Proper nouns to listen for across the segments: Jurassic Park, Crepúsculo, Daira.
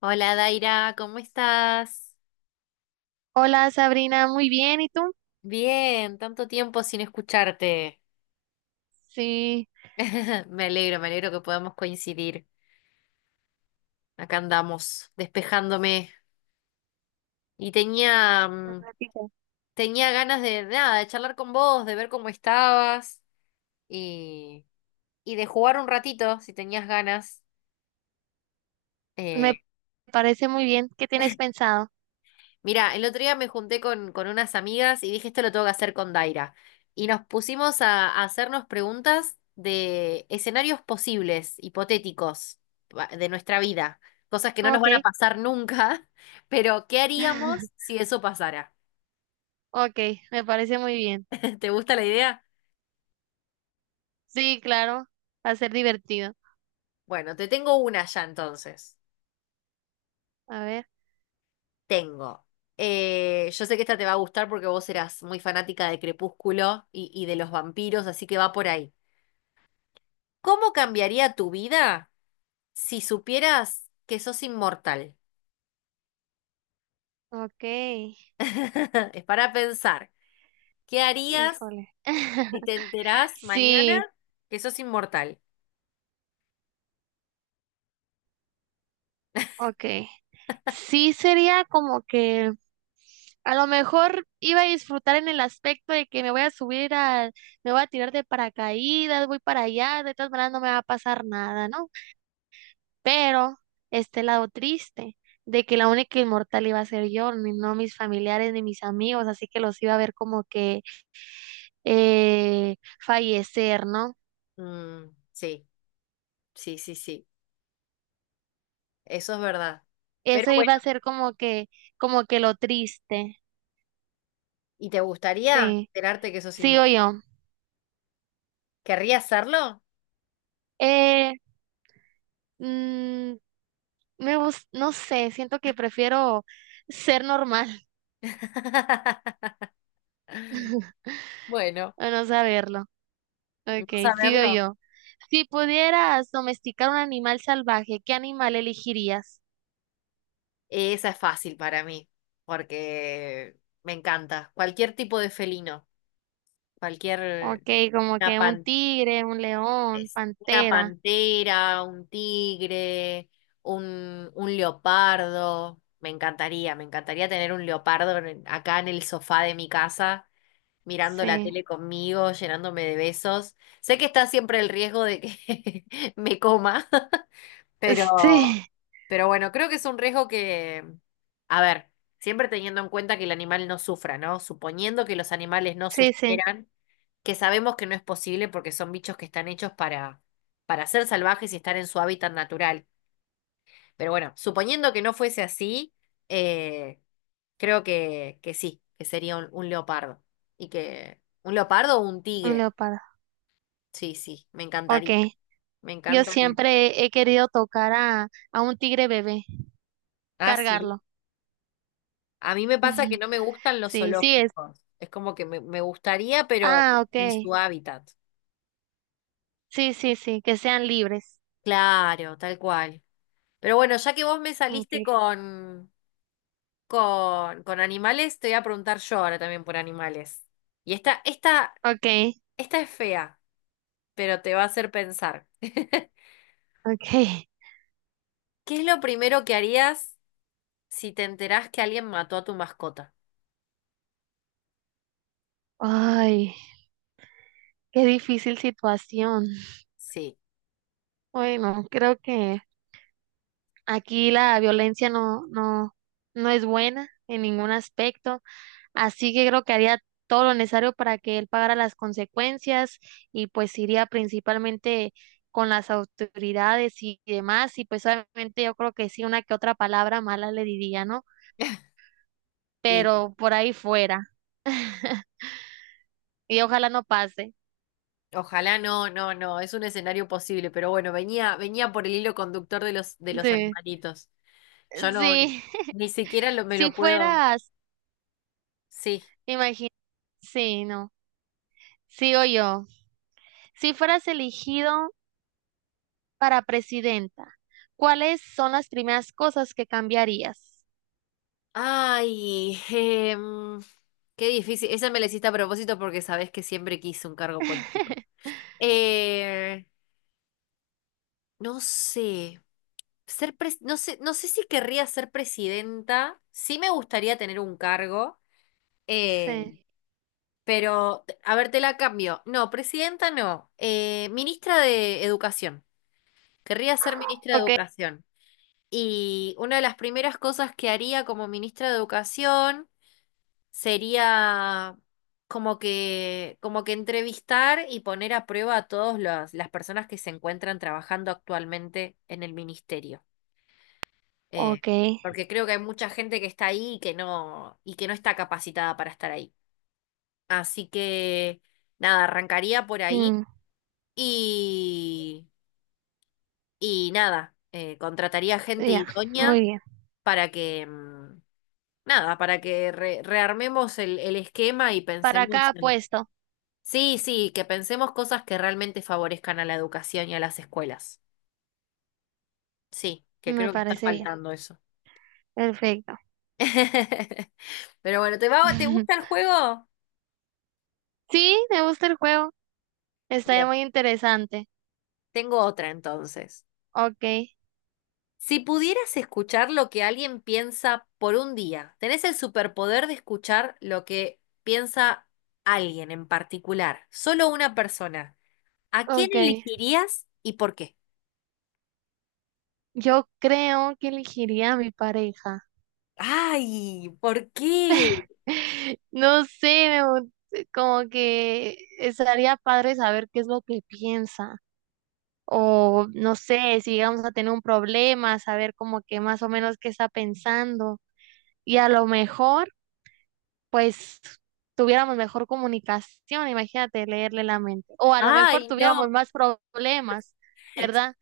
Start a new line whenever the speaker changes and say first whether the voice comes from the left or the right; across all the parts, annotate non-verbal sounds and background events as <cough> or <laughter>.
left: Hola Daira, ¿cómo estás?
right: Hola Sabrina, muy bien, ¿y tú?
left: Bien, tanto tiempo sin escucharte.
right: Sí,
left: <laughs> Me alegro que podamos coincidir. Acá andamos, despejándome. Y tenía,
right: ratito.
left: tenía ganas de nada, de charlar con vos, de ver cómo estabas y, y de jugar un ratito, si tenías ganas.
right: Me
left: eh,
right: parece muy bien. ¿Qué tienes pensado?
left: Mira, el otro día me junté con unas amigas y dije, esto lo tengo que hacer con Daira. Y nos pusimos a hacernos preguntas de escenarios posibles, hipotéticos, de nuestra vida. Cosas que no nos van a
right: Ok.
left: pasar nunca, <laughs> pero ¿qué haríamos
right: <laughs>
left: si eso pasara?
right: Ok, me parece muy bien.
left: <laughs> ¿Te gusta la idea?
right: Sí, claro, va a ser divertido.
left: Bueno, te tengo una ya entonces.
right: A ver,
left: Tengo. Yo sé que esta te va a gustar porque vos eras muy fanática de Crepúsculo y de los vampiros, así que va por ahí. ¿Cómo cambiaría tu vida? Si supieras que sos inmortal,
right: ok,
left: <laughs> es para pensar, ¿qué harías
right: híjole.
left: si
right: <laughs>
left: te enterás mañana
right: Sí,
left: que sos inmortal?
right: ok. Sí, sería como que a lo mejor iba a disfrutar en el aspecto de que me voy a subir al, me voy a tirar de paracaídas, voy para allá, de todas maneras no me va a pasar nada, ¿no? Pero este lado triste de que la única inmortal iba a ser yo, ni no mis familiares ni mis amigos, así que los iba a ver como que eh, fallecer, ¿no?
left: Mm, sí, sí, sí, sí, eso es verdad.
right: Eso
left: Pero bueno,
right: iba a ser como que lo triste.
left: ¿y te gustaría
right: Sí,
left: enterarte que sos
right: sigo
left: inmortal?
right: yo.
left: ¿Querrías hacerlo?
right: Eh, mm, me gus- no sé, siento que prefiero ser normal
left: <laughs>
right: <laughs>
left: Bueno,
right: a no saberlo.
left: no
right: Ok, sigo
left: saberlo.
right: yo. Si pudieras domesticar un animal salvaje, ¿qué animal elegirías?
left: Esa es fácil para mí, porque me encanta. Cualquier tipo de felino,
right: Ok,
left: cualquier...
right: como
left: Una
right: que un tigre, un león,
left: es una
right: pantera.
left: pantera, un tigre, un leopardo. Me encantaría tener un leopardo acá en el sofá de mi casa, mirando la
right: Sí.
left: tele conmigo, llenándome de besos. Sé que está siempre el riesgo de que <laughs> me coma, <laughs> Pero,
right: <laughs> Sí,
left: pero bueno, creo que es un riesgo que, a ver, siempre teniendo en cuenta que el animal no sufra, ¿no? Suponiendo que los animales no
right: sí, sí,
left: sufrieran, que sabemos que no es posible porque son bichos que están hechos para ser salvajes y estar en su hábitat natural. Pero bueno, suponiendo que no fuese así, eh, creo que sí, que sería un leopardo. Y que, ¿un leopardo o un
right: un
left: tigre?
right: leopardo.
left: Sí, sí, me
right: Ok.
left: encantaría. Me
right: Yo
left: encantaría.
right: siempre he querido tocar a un tigre bebé,
left: Ah, sí.
right: cargarlo.
left: A mí me pasa que
right: <laughs>
left: no me gustan los
right: Sí, sí es.
left: zoológicos. Es como que me gustaría, pero
right: Ah,
left: en
right: ok.
left: su hábitat.
right: Sí, sí, sí, que sean libres.
left: Claro, tal cual. Pero bueno, ya que vos me
right: Ok,
left: saliste con, con animales, te voy a preguntar yo ahora también por animales. Y esta, esta,
right: okay,
left: esta es fea, pero te va a hacer pensar. <laughs> ¿Qué
right: okay.
left: es lo primero que harías si te enterás que alguien mató a tu mascota?
right: Ay, qué difícil situación.
left: Sí.
right: Bueno, creo que aquí la violencia no, no, no es buena en ningún aspecto. Así que creo que haría todo lo necesario para que él pagara las consecuencias y pues iría principalmente con las autoridades y demás y pues obviamente yo creo que sí una que otra palabra mala le diría, ¿no?
left: <laughs> Y
right: Pero por ahí fuera. <laughs> Y ojalá no pase.
left: ojalá no, no, no, es un escenario posible, pero bueno, venía, venía por el hilo conductor de los
right: Sí.
left: animalitos. Yo no,
right: Sí. <laughs>
left: ni siquiera lo, me
right: Si
left: lo puedo.
right: fueras,
left: Sí.
right: imagínate, sí, no. Sigo yo. Si fueras elegido para presidenta, ¿cuáles son las primeras cosas que cambiarías?
left: Ay, qué difícil. Esa me la hiciste a propósito porque sabés que siempre quise un cargo político.
right: <laughs>
left: Eh, no sé. No sé, no sé si querría ser presidenta. Sí me gustaría tener un cargo. eh,
right: Sí.
left: Pero, a ver, te la cambio. No, presidenta no. Ministra de Educación. Querría ser ministra de
right: Ok.
left: Educación. Y una de las primeras cosas que haría como ministra de Educación sería como que entrevistar y poner a prueba a todas las personas que se encuentran trabajando actualmente en el ministerio. Eh,
right: Ok.
left: Porque creo que hay mucha gente que está ahí y que no está capacitada para estar ahí. Así que, nada, arrancaría por ahí.
right: Mm,
left: Y, y nada, contrataría gente
right: ya, muy
left: idónea
right: bien.
left: para que, nada, para que rearmemos el esquema y
right: Para cada
left: pensemos en...
right: puesto,
left: Sí, sí, que pensemos cosas que realmente favorezcan a la educación y a las escuelas. Sí, que
right: me
left: creo que está
right: parece bien.
left: faltando eso.
right: Perfecto.
left: <laughs> Pero bueno, ¿te va, te gusta el
right: <laughs>
left: juego?
right: Sí, me gusta el juego. Está
left: Bien.
right: muy interesante.
left: Tengo otra entonces.
right: Ok,
left: Si pudieras escuchar lo que alguien piensa por un día, tenés el superpoder de escuchar lo que piensa alguien en particular, solo una persona. ¿A quién
right: ok.
left: elegirías y por qué?
right: Yo creo que elegiría a mi pareja.
left: Ay, ¿por qué?
right: <laughs> No sé, me gu- como que estaría padre saber qué es lo que piensa. O no sé, si vamos a tener un problema, saber como que más o menos qué está pensando. Y a lo mejor pues tuviéramos mejor comunicación, imagínate leerle la mente. O a lo mejor
left: Ay, no.
right: tuviéramos más problemas, ¿verdad?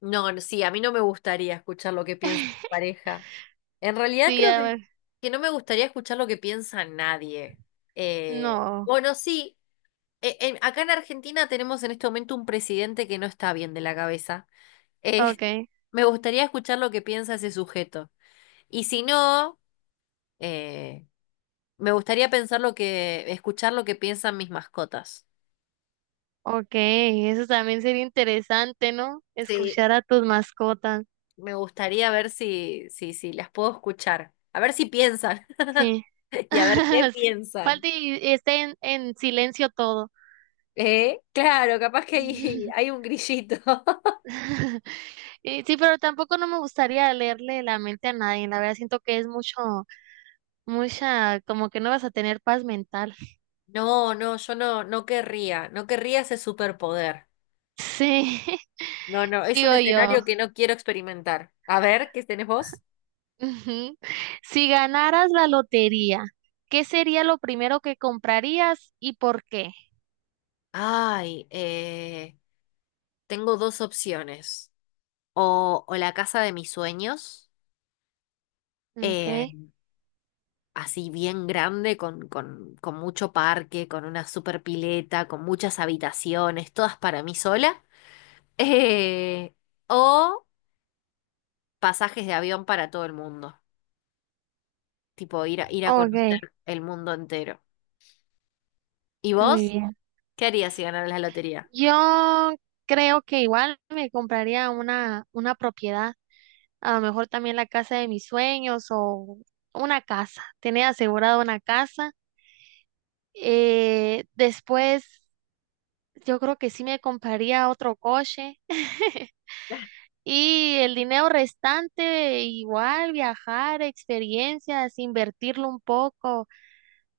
left: No, no, sí, a mí no me gustaría escuchar lo que piensa mi
right: <laughs>
left: pareja. En realidad
right: Sí,
left: creo
right: a ver,
left: que no me gustaría escuchar lo que piensa nadie.
right: no,
left: Bueno, sí. Acá en Argentina tenemos en este momento un presidente que no está bien de la cabeza. Eh,
right: ok,
left: <laughs> me gustaría escuchar lo que piensa ese sujeto. Y si no, eh, me gustaría pensar lo que, escuchar lo que piensan mis mascotas.
right: ok, eso también sería interesante, ¿no?
left: Sí,
right: Escuchar a tus mascotas,
left: me gustaría ver si, si, si las puedo escuchar. A ver si piensan. <laughs>
right: sí.
left: Y a ver qué
right: <laughs> Sí.
left: piensan.
right: Falta y esté en silencio todo.
left: ¿Eh? Claro, capaz que hay, <laughs> hay un grillito. <laughs>
right: <laughs> Y sí, pero tampoco no me gustaría leerle la mente a nadie, la verdad siento que es mucho, mucha, como que no vas a tener paz mental.
left: No, no, yo no, no querría, no querría ese superpoder.
right: Sí,
left: No,
right: <laughs>
left: no, es un
right: sigo yo.
left: escenario que no quiero experimentar. A ver, ¿qué tenés vos?
right: Ujú. Si ganaras la lotería, ¿qué sería lo primero que comprarías y por qué?
left: Ay, tengo dos opciones. O la casa de mis sueños, eh,
right: Okay,
left: así bien grande, con mucho parque, con una super pileta, con muchas habitaciones, todas para mí sola. <laughs> Eh, o pasajes de avión para todo el mundo, tipo ir a, ir a
right: okay,
left: conocer el mundo entero. ¿Y
right: muy
left: vos?
right: bien.
left: ¿Qué harías si ganaras la lotería?
right: Yo creo que igual me compraría una propiedad, a lo mejor también la casa de mis sueños o una casa, tener asegurada una casa. Después, yo creo que sí me compraría otro coche. <laughs> Y el dinero restante, igual viajar, experiencias, invertirlo un poco,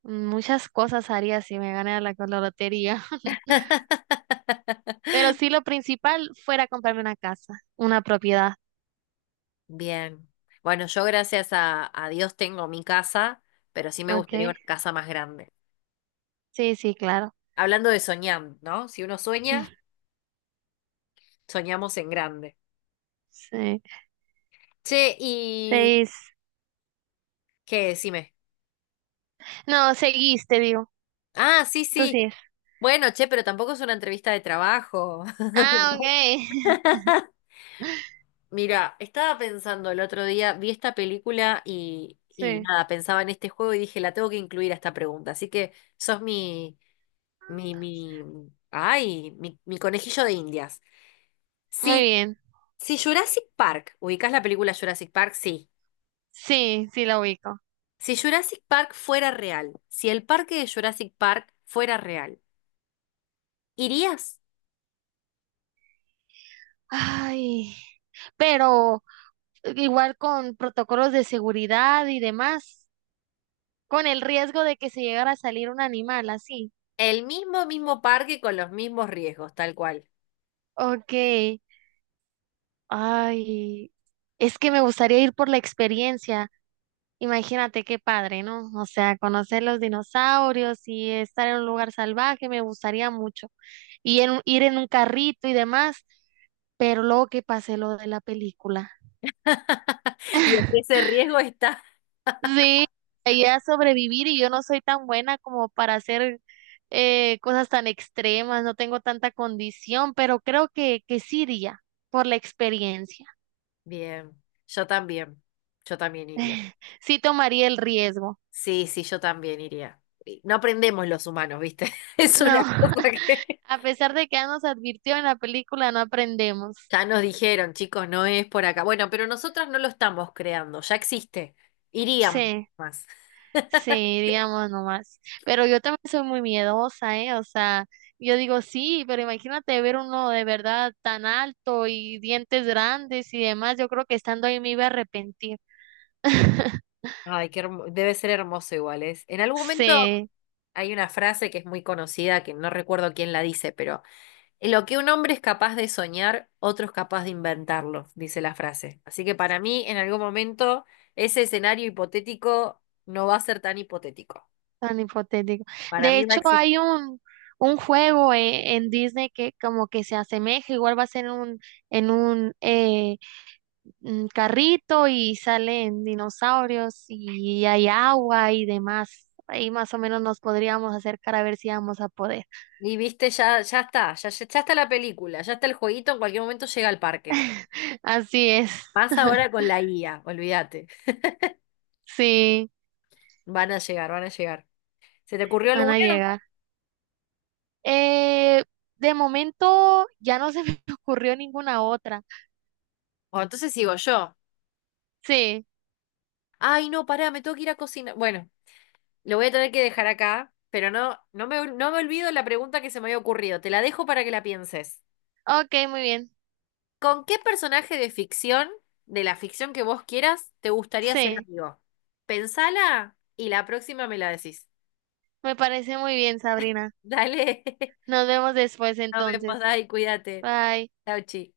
right: muchas cosas haría si me ganara la, la lotería. <laughs> Pero
left: <laughs>
right: sí, lo principal fuera comprarme una casa, una propiedad.
left: Bien. Bueno, yo gracias a Dios tengo mi casa, pero sí me
right: ¿Ok?
left: gustaría una casa más grande.
right: Sí, sí, claro.
left: Hablando de soñar, ¿no? Si uno sueña,
right: <laughs>
left: soñamos en grande.
right: Sí,
left: Che, y...
right: 6.
left: ¿Qué? Decime.
right: No, seguiste, digo.
left: Ah, sí,
right: Tú
left: sí.
right: sí.
left: Bueno, che, pero tampoco es una entrevista de trabajo.
right: Ah, ok. <laughs>
left: <laughs> Mira, estaba pensando el otro día, vi esta película y
right: Sí,
left: nada, pensaba en este juego y dije, la tengo que incluir a esta pregunta. Así que sos mi, mi, mi, ay, mi conejillo de Indias.
right: muy
left: Si
right: bien.
left: Si Jurassic Park, ubicás la película Jurassic Park, sí.
right: Sí, sí la ubico.
left: Si Jurassic Park fuera real, si el parque de Jurassic Park fuera real, ¿irías?
right: Ay, pero igual con protocolos de seguridad y demás. Con el riesgo de que se llegara a salir un animal así.
left: El mismo, mismo parque con los mismos riesgos, tal cual.
right: Ok. Ay, es que me gustaría ir por la experiencia. Imagínate qué padre, ¿no? O sea, conocer los dinosaurios y estar en un lugar salvaje, me gustaría mucho. Y en un- ir en un carrito y demás, pero luego que pase lo de la película.
left: <laughs> Y es que
right: <laughs>
left: ese riesgo está. <laughs>
right: Sí, ella a sobrevivir y yo no soy tan buena como para hacer cosas tan extremas, no tengo tanta condición, pero creo que sí iría por la experiencia.
left: Bien, yo también, yo también iría.
right: <laughs> Sí tomaría el riesgo.
left: Sí, sí, yo también iría. No aprendemos los humanos, ¿viste? <laughs> Es una
right: No,
left: cosa
right: <laughs>
left: que...
right: a pesar de que ya nos advirtió en la película, no aprendemos.
left: Ya nos dijeron, chicos, no es por acá. Bueno, pero nosotras no lo estamos creando, ya existe. Iríamos
right: Sí.
left: más. <laughs>
right: Sí, digamos nomás. Pero yo también soy muy miedosa, ¿eh? O sea, yo digo sí, pero imagínate ver uno de verdad tan alto y dientes grandes y demás. Yo creo que estando ahí me iba a arrepentir. <laughs>
left: Ay, debe ser hermoso igual, es. En algún momento
right: Sí,
left: hay una frase que es muy conocida, que no recuerdo quién la dice, pero lo que un hombre es capaz de soñar, otro es capaz de inventarlo, dice la frase. Así que para mí, en algún momento, ese escenario hipotético no va a ser tan hipotético.
right: tan hipotético.
left: Para
right: De
left: mí va a
right: hecho,
left: existir.
right: hay un juego en Disney que como que se asemeja, igual va a ser un, en un carrito y salen dinosaurios y hay agua y demás. Ahí más o menos nos podríamos acercar a ver si vamos a poder.
left: Y viste, ya, ya está, ya, ya está la película, ya está el jueguito, en cualquier momento llega al parque.
right: <laughs> Así es,
left: Más ahora con la IA, olvídate.
right: sí,
left: Van a llegar, van a llegar. ¿Se te ocurrió
right: van a
left: alguna?
right: llegar. Eh, de momento ya no se me <laughs> ocurrió ninguna otra.
left: O entonces sigo yo.
right: Sí,
left: Ay, no, pará, me tengo que ir a cocinar. Bueno, lo voy a tener que dejar acá, pero no, no me, no me olvido la pregunta que se me había ocurrido. Te la dejo para que la pienses.
right: ok, muy bien.
left: ¿Con qué personaje de ficción, de la ficción que vos quieras, te gustaría ser
right: Sí,
left: amigo? Pensala y la próxima me la decís.
right: me parece muy bien, Sabrina.
left: Dale, <laughs>
right: Nos vemos después
left: nos vemos,
right: entonces.
left: Dai, cuídate.
right: Bye.
left: Chau, chi.